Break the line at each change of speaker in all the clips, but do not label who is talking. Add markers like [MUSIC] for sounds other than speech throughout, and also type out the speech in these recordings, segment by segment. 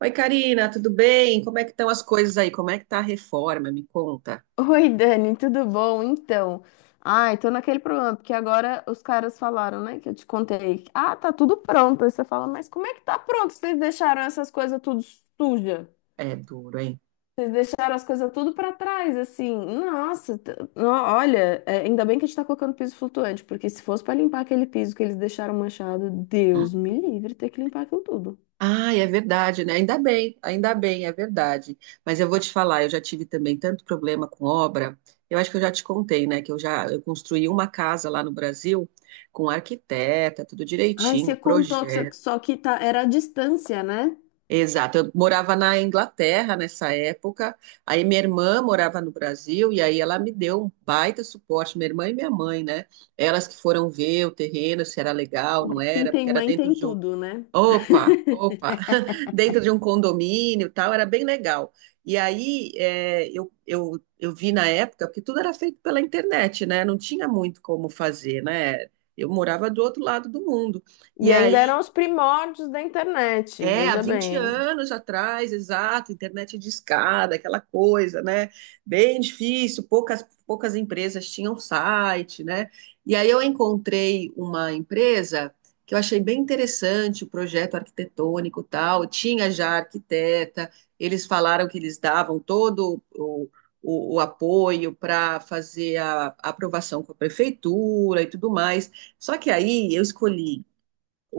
Oi, Karina, tudo bem? Como é que estão as coisas aí? Como é que tá a reforma? Me conta.
Oi, Dani, tudo bom? Então, ai, tô naquele problema, porque agora os caras falaram, né, que eu te contei. Ah, tá tudo pronto. Aí você fala, mas como é que tá pronto? Vocês deixaram essas coisas tudo suja?
É duro, hein?
Vocês deixaram as coisas tudo pra trás, assim. Nossa, olha, é, ainda bem que a gente tá colocando piso flutuante, porque se fosse pra limpar aquele piso que eles deixaram manchado, Deus me livre ter que limpar aquilo tudo.
Ah, é verdade, né? Ainda bem, é verdade. Mas eu vou te falar, eu já tive também tanto problema com obra. Eu acho que eu já te contei, né? Que eu construí uma casa lá no Brasil com arquiteta, tudo
Ai,
direitinho,
você contou que
projeto.
só que tá, era a distância, né?
Exato. Eu morava na Inglaterra nessa época. Aí minha irmã morava no Brasil e aí ela me deu um baita suporte, minha irmã e minha mãe, né? Elas que foram ver o terreno, se era legal, não
Quem
era, porque
tem
era
mãe
dentro
tem
de um...
tudo, né?
Opa, opa, [LAUGHS] dentro de um condomínio e tal, era bem legal. E aí é, eu vi na época, porque tudo era feito pela internet, né? Não tinha muito como fazer, né? Eu morava do outro lado do mundo. E
E ainda
aí
eram os primórdios da internet,
é, há
veja
20
bem.
anos atrás, exato, internet discada, aquela coisa, né? Bem difícil, poucas empresas tinham site, né? E aí eu encontrei uma empresa que eu achei bem interessante, o projeto arquitetônico e tal, tinha já arquiteta, eles falaram que eles davam todo o apoio para fazer a aprovação com a prefeitura e tudo mais. Só que aí eu escolhi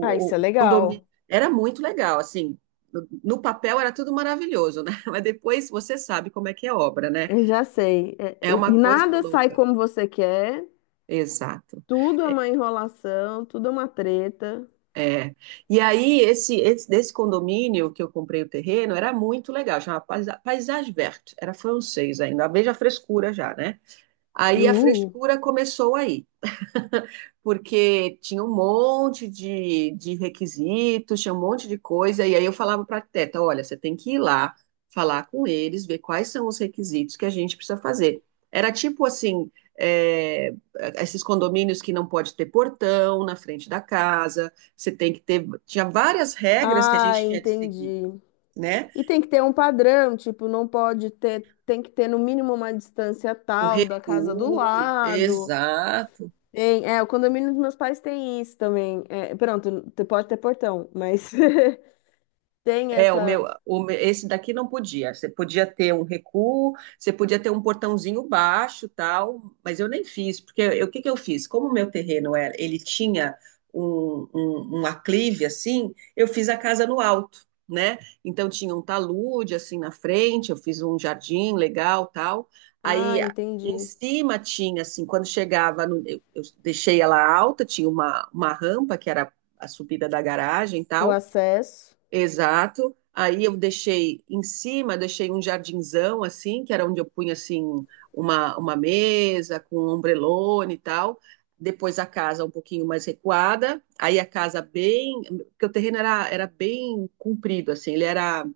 Ah, isso é
o condomínio
legal.
era muito legal, assim, no papel era tudo maravilhoso, né? [LAUGHS] Mas depois você sabe como é que é obra, né?
Eu já sei.
É
É,
uma coisa
nada sai
louca.
como você quer,
Exato.
tudo é
É,
uma enrolação, tudo é uma treta.
é. E aí, esse desse condomínio que eu comprei o terreno era muito legal, chamava Paysage Verte, era francês ainda, veja a frescura já, né? Aí a
Uh.
frescura começou aí. [LAUGHS] Porque tinha um monte de requisitos, tinha um monte de coisa, e aí eu falava para a arquiteta, olha, você tem que ir lá, falar com eles, ver quais são os requisitos que a gente precisa fazer. Era tipo assim, é, esses condomínios que não pode ter portão na frente da casa, você tem que ter, tinha várias regras que a
Ah,
gente tinha que seguir,
entendi.
né?
E tem que ter um padrão, tipo, não pode ter, tem que ter no mínimo uma distância
O
tal da casa do
recuo,
lado.
exato.
Tem, é, o condomínio dos meus pais tem isso também. É, pronto, pode ter portão, mas [LAUGHS] tem
É, o meu,
essas.
esse daqui não podia. Você podia ter um recuo, você podia ter um portãozinho baixo, tal, mas eu nem fiz, porque eu... o que que eu fiz? Como o meu terreno era, ele tinha um aclive assim, eu fiz a casa no alto, né? Então tinha um talude assim na frente, eu fiz um jardim legal, tal.
Ah,
Aí a- Em
entendi.
cima tinha assim, quando chegava, eu deixei ela alta, tinha uma rampa que era a subida da garagem,
O
tal.
acesso.
Exato. Aí eu deixei em cima, deixei um jardinzão assim, que era onde eu punha assim uma mesa com um ombrelone e tal. Depois a casa um pouquinho mais recuada. Aí a casa bem, porque o terreno era, era bem comprido assim, ele era,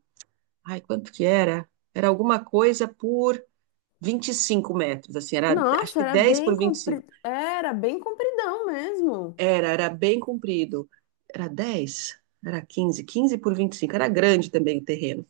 ai, quanto que era? Era alguma coisa por 25 metros, assim, era acho
Nossa,
que 10 por 25.
era bem compridão mesmo.
Era, era bem comprido. Era 10? era 15? 15 por 25? Era grande também o terreno.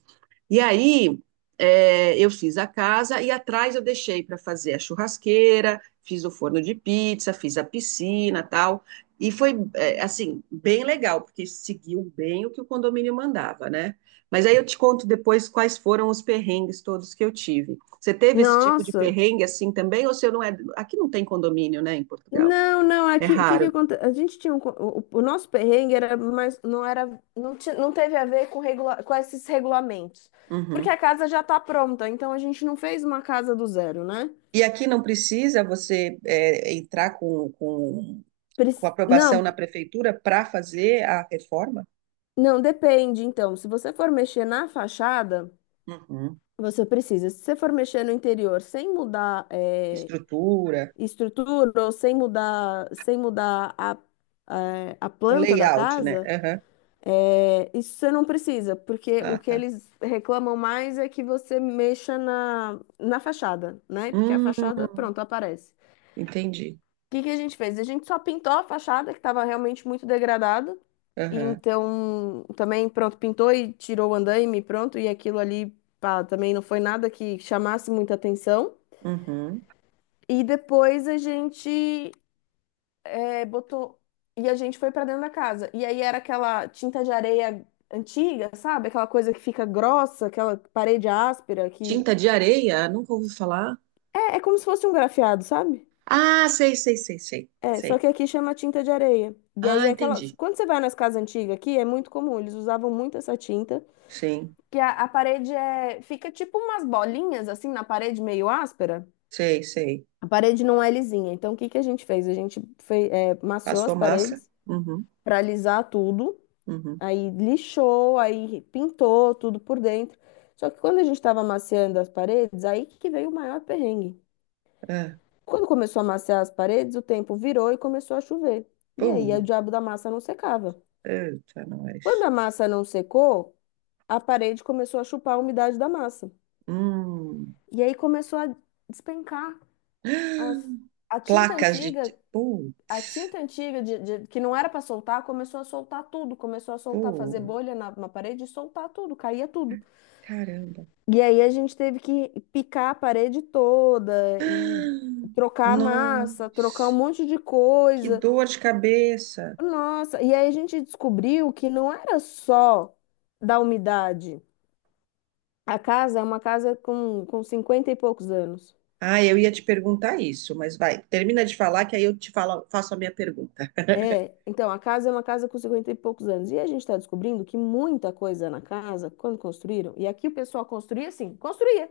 E aí, é, eu fiz a casa e atrás eu deixei para fazer a churrasqueira, fiz o forno de pizza, fiz a piscina, tal. E foi, é, assim, bem legal, porque seguiu bem o que o condomínio mandava, né? Mas aí eu te conto depois quais foram os perrengues todos que eu tive. Você teve esse tipo de
Nossa.
perrengue assim também? Ou se eu não é. Aqui não tem condomínio, né, em Portugal?
Não, não,
É
aqui o que que
raro.
acontece? A gente tinha o nosso perrengue era mais não era não, não teve a ver com com esses regulamentos. Porque a
Uhum.
casa já tá pronta, então a gente não fez uma casa do zero, né?
E aqui não precisa você é, entrar com aprovação
Não,
na prefeitura para fazer a reforma?
não depende então. Se você for mexer na fachada,
Uhum.
você precisa. Se você for mexer no interior sem mudar
Estrutura,
estrutura ou sem mudar, sem mudar a, a
o
planta da
layout, né?
casa,
Aham.
é, isso você não precisa, porque
Ah,
o que
tá.
eles reclamam mais é que você mexa na fachada, né? Porque a
Hum,
fachada, pronto, aparece.
entendi.
O que que a gente fez? A gente só pintou a fachada, que estava realmente muito degradada. E
Aham.
então, também, pronto, pintou e tirou o andaime, pronto, e aquilo ali, pá, também não foi nada que chamasse muita atenção.
Uhum.
E depois a gente é, botou. E a gente foi pra dentro da casa. E aí era aquela tinta de areia antiga, sabe? Aquela coisa que fica grossa, aquela parede áspera que.
Tinta de areia? Nunca ouvi falar.
É como se fosse um grafiado, sabe?
Ah, sei, sei, sei, sei,
É, só
sei.
que aqui chama tinta de areia. E aí
Ah,
é aquela.
entendi.
Quando você vai nas casas antigas aqui, é muito comum, eles usavam muito essa tinta.
Sim,
Que a parede é. Fica tipo umas bolinhas assim na parede meio áspera.
sei, sei.
A parede não é lisinha. Então o que que a gente fez? A gente é, maciou as
Passou massa?
paredes
Uhum,
pra alisar tudo.
uhum.
Aí lixou, aí pintou tudo por dentro. Só que quando a gente estava amaciando as paredes, aí que veio o maior perrengue.
Ah,
Quando começou a amaciar as paredes, o tempo virou e começou a chover. E aí
pum.
o diabo da massa não secava.
Eita,
Quando
nós.
a massa não secou, a parede começou a chupar a umidade da massa.
Hum.
E aí começou a despencar. As-
[GASPS]
A tinta
Placas de...
antiga,
Putz,
que não era para soltar, começou a soltar tudo. Começou a soltar, fazer
pô,
bolha na parede e soltar tudo, caía tudo.
caramba.
E aí a gente teve que picar a parede toda e trocar a massa, trocar um
Nossa,
monte de
que
coisa.
dor de cabeça.
Nossa, e aí a gente descobriu que não era só da umidade. A casa é uma casa com 50 e poucos anos.
Ah, eu ia te perguntar isso, mas vai, termina de falar que aí eu te falo, faço a minha pergunta.
É, então a casa é uma casa com 50 e poucos anos. E a gente está descobrindo que muita coisa na casa, quando construíram, e aqui o pessoal construía assim, construía.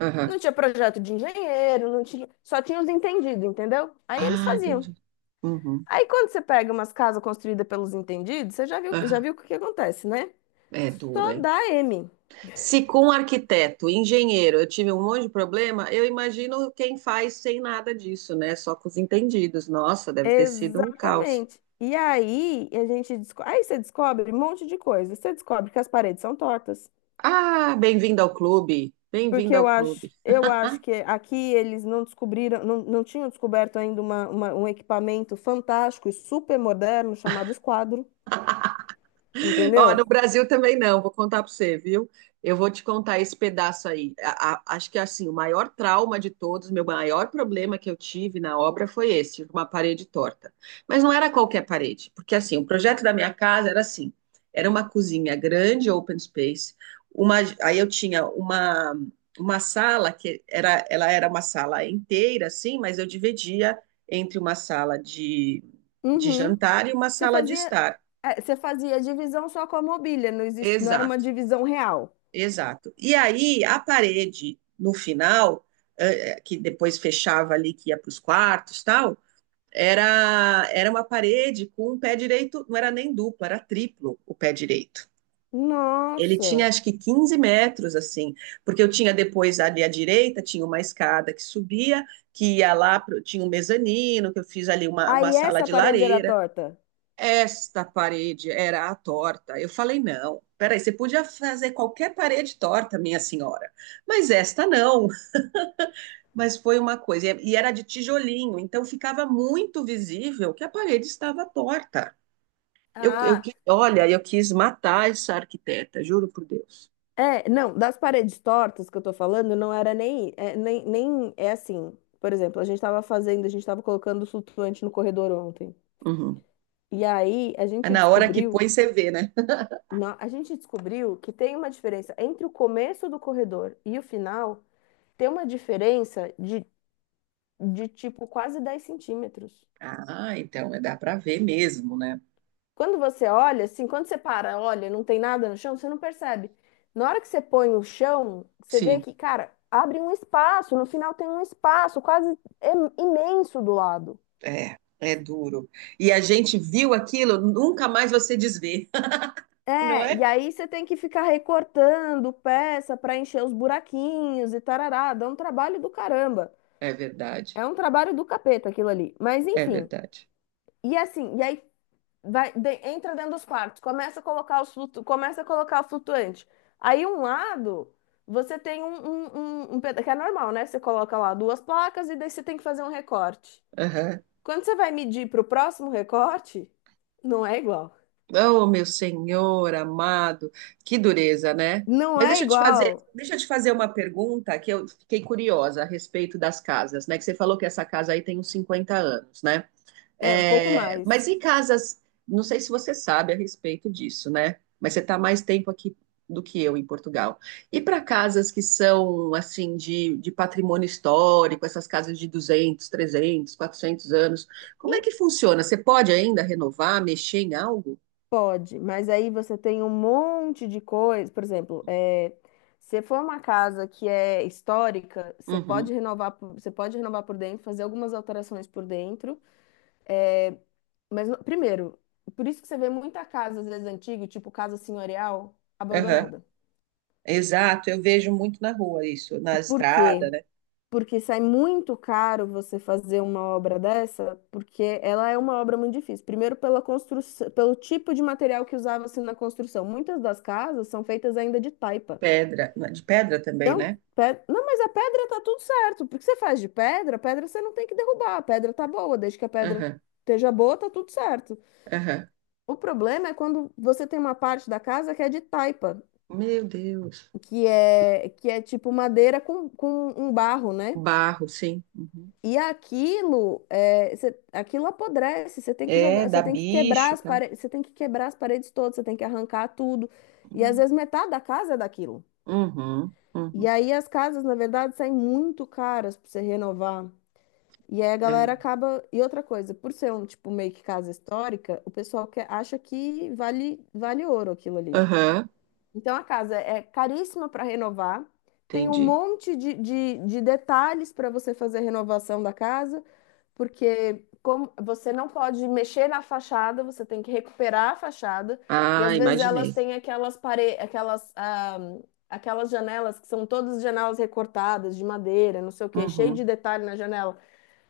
Aham.
Não tinha projeto de engenheiro, não tinha, só tinha os entendidos, entendeu? Aí eles
Ah,
faziam.
entendi. Uhum.
Aí quando você pega umas casas construídas pelos entendidos, você já
Aham.
viu o que que acontece, né?
É duro,
Só
hein?
dá M.
Se com um arquiteto, engenheiro, eu tive um monte de problema, eu imagino quem faz sem nada disso, né? Só com os entendidos. Nossa, deve ter sido um caos.
Exatamente. E aí a gente aí você descobre um monte de coisa. Você descobre que as paredes são tortas.
Ah, bem-vindo ao clube.
Porque
Bem-vindo ao clube.
eu acho que aqui eles não descobriram, não, não tinham descoberto ainda um equipamento fantástico e super moderno chamado esquadro,
Ó, no
entendeu?
Brasil também não, vou contar para você, viu? Eu vou te contar esse pedaço aí. Acho que assim, o maior trauma de todos, meu maior problema que eu tive na obra foi esse, uma parede torta. Mas não era qualquer parede, porque assim, o projeto da minha casa era assim, era uma cozinha grande, open space, uma, aí eu tinha uma sala que era, ela era uma sala inteira assim, mas eu dividia entre uma sala de
Uhum.
jantar e uma
Você
sala de
fazia,
estar.
é, você fazia divisão só com a mobília, não existe, não era uma
Exato.
divisão real.
Exato. E aí, a parede, no final, que depois fechava ali, que ia para os quartos, tal, era, era uma parede com um pé direito, não era nem duplo, era triplo o pé direito. Ele tinha,
Nossa!
acho que, 15 metros, assim, porque eu tinha depois ali à direita, tinha uma escada que subia, que ia lá, pro, tinha um mezanino, que eu fiz ali uma
Aí
sala
essa
de
parede era
lareira,
torta.
esta parede era a torta. Eu falei, não, peraí, você podia fazer qualquer parede torta, minha senhora, mas esta não. Mas foi uma coisa, e era de tijolinho, então ficava muito visível que a parede estava torta.
Ah,
Olha, eu quis matar essa arquiteta, juro por Deus.
é, não, das paredes tortas que eu tô falando, não era nem, é, nem, nem, é assim, por exemplo, a gente tava colocando flutuante no corredor ontem,
Uhum.
e aí a
É.
gente
Na hora que
descobriu,
põe, você vê, né?
a gente descobriu que tem uma diferença entre o começo do corredor e o final, tem uma diferença de tipo quase 10 centímetros.
Ah, então é, dá para ver mesmo, né?
Quando você olha, assim, quando você para, olha, não tem nada no chão, você não percebe. Na hora que você põe o chão, você vê
Sim,
que, cara, abre um espaço, no final tem um espaço quase imenso do lado.
é, é duro. E a gente viu aquilo, nunca mais você desvê, [LAUGHS] não
É, e
é?
aí você tem que ficar recortando peça para encher os buraquinhos e tarará, dá um trabalho do caramba.
É verdade,
É um trabalho do capeta aquilo ali. Mas
é
enfim.
verdade.
E assim, e aí vai, entra dentro dos quartos, começa a colocar os flutu, começa a colocar o flutuante. Aí um lado você tem um que é normal, né? Você coloca lá duas placas e daí você tem que fazer um recorte.
Aham.
Quando você vai medir para o próximo recorte, não é igual.
Oh, meu Senhor amado, que dureza, né?
Não
Mas
é igual.
deixa eu te fazer uma pergunta que eu fiquei curiosa a respeito das casas, né? Que você falou que essa casa aí tem uns 50 anos, né?
É um pouco
É,
mais.
mas em casas, não sei se você sabe a respeito disso, né? Mas você está mais tempo aqui do que eu em Portugal. E para casas que são, assim, de patrimônio histórico, essas casas de 200, 300, 400 anos, como é
Em-
que funciona? Você pode ainda renovar, mexer em algo?
Pode, mas aí você tem um monte de coisa. Por exemplo, é, se for uma casa que é histórica, você
Uhum.
pode renovar, você pode renovar por dentro, fazer algumas alterações por dentro. É, mas, primeiro, por isso que você vê muita casa, às vezes, antiga, tipo casa senhorial,
Aham.
abandonada.
Exato, eu vejo muito na rua isso, na
Por quê?
estrada, né?
Porque sai muito caro você fazer uma obra dessa, porque ela é uma obra muito difícil. Primeiro, pela construção, pelo tipo de material que usava-se na construção. Muitas das casas são feitas ainda de taipa.
Pedra, de pedra também,
Não,
né?
não, mas a pedra tá tudo certo. Porque você faz de pedra, a pedra você não tem que derrubar. A pedra tá boa, desde que a pedra
Aham,
esteja boa, tá tudo certo.
aham.
O problema é quando você tem uma parte da casa que é de taipa,
Meu Deus.
que é tipo madeira com um barro, né?
Barro, sim. Uhum.
E aquilo, é, aquilo apodrece, você tem que
É,
jogar,
dá
você tem que quebrar
bicho,
as
tá?
paredes, você tem que quebrar as paredes todas, você tem que arrancar tudo. E às vezes metade da casa é daquilo.
Uhum,
E
uhum.
aí as casas, na verdade, saem muito caras para você renovar. E aí a galera
É.
acaba. E outra coisa, por ser um tipo meio que casa histórica, o pessoal que acha que vale, vale ouro aquilo ali.
Aham,
Então a casa é caríssima para renovar, tem um
entendi.
monte de detalhes para você fazer a renovação da casa, porque como você não pode mexer na fachada, você tem que recuperar a fachada, e
Ah,
às vezes elas
imaginei.
têm aquelas, ah, aquelas janelas que são todas janelas recortadas de madeira, não sei o quê, cheio
Uhum,
de detalhe na janela.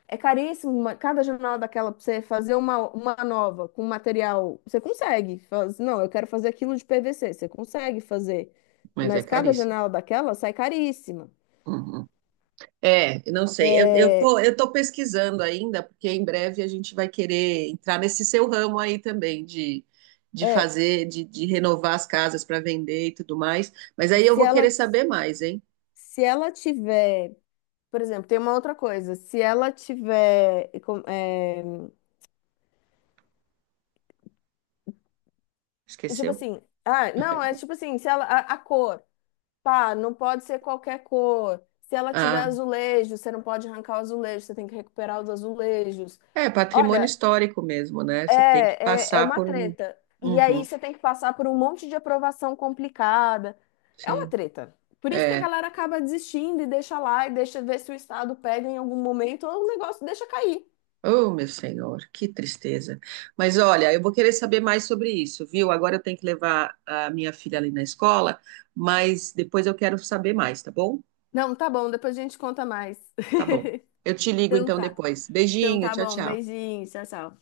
É caríssimo, cada jornal daquela pra você fazer uma nova com material, você consegue. Faz, não, eu quero fazer aquilo de PVC, você consegue fazer.
mas é
Mas cada
caríssimo.
janela daquela sai caríssima.
Uhum. É, eu não sei. Eu tô,
É,
eu tô pesquisando ainda, porque em breve a gente vai querer entrar nesse seu ramo aí também de
é,
fazer, de renovar as casas para vender e tudo mais. Mas aí eu
se
vou querer
ela,
saber mais, hein?
se ela tiver, por exemplo, tem uma outra coisa, se ela tiver, é, tipo
Esqueceu?
assim, ah, não, é tipo assim, se ela, a cor, pá, não pode ser qualquer cor. Se ela tiver
Ah,
azulejo, você não pode arrancar o azulejo, você tem que recuperar os azulejos.
é patrimônio
Olha,
histórico mesmo, né? Você tem que
é, é
passar
uma
por um.
treta. E aí
Uhum,
você tem que passar por um monte de aprovação complicada. É uma
sim.
treta. Por isso que a
É.
galera acaba desistindo e deixa lá e deixa ver se o Estado pega em algum momento ou o negócio deixa cair.
Oh, meu senhor, que tristeza. Mas olha, eu vou querer saber mais sobre isso, viu? Agora eu tenho que levar a minha filha ali na escola, mas depois eu quero saber mais, tá bom?
Não, tá bom, depois a gente conta mais.
Tá
[LAUGHS]
bom. Eu te ligo
Então
então
tá.
depois.
Então
Beijinho,
tá
tchau,
bom,
tchau.
beijinho, tchau, tchau.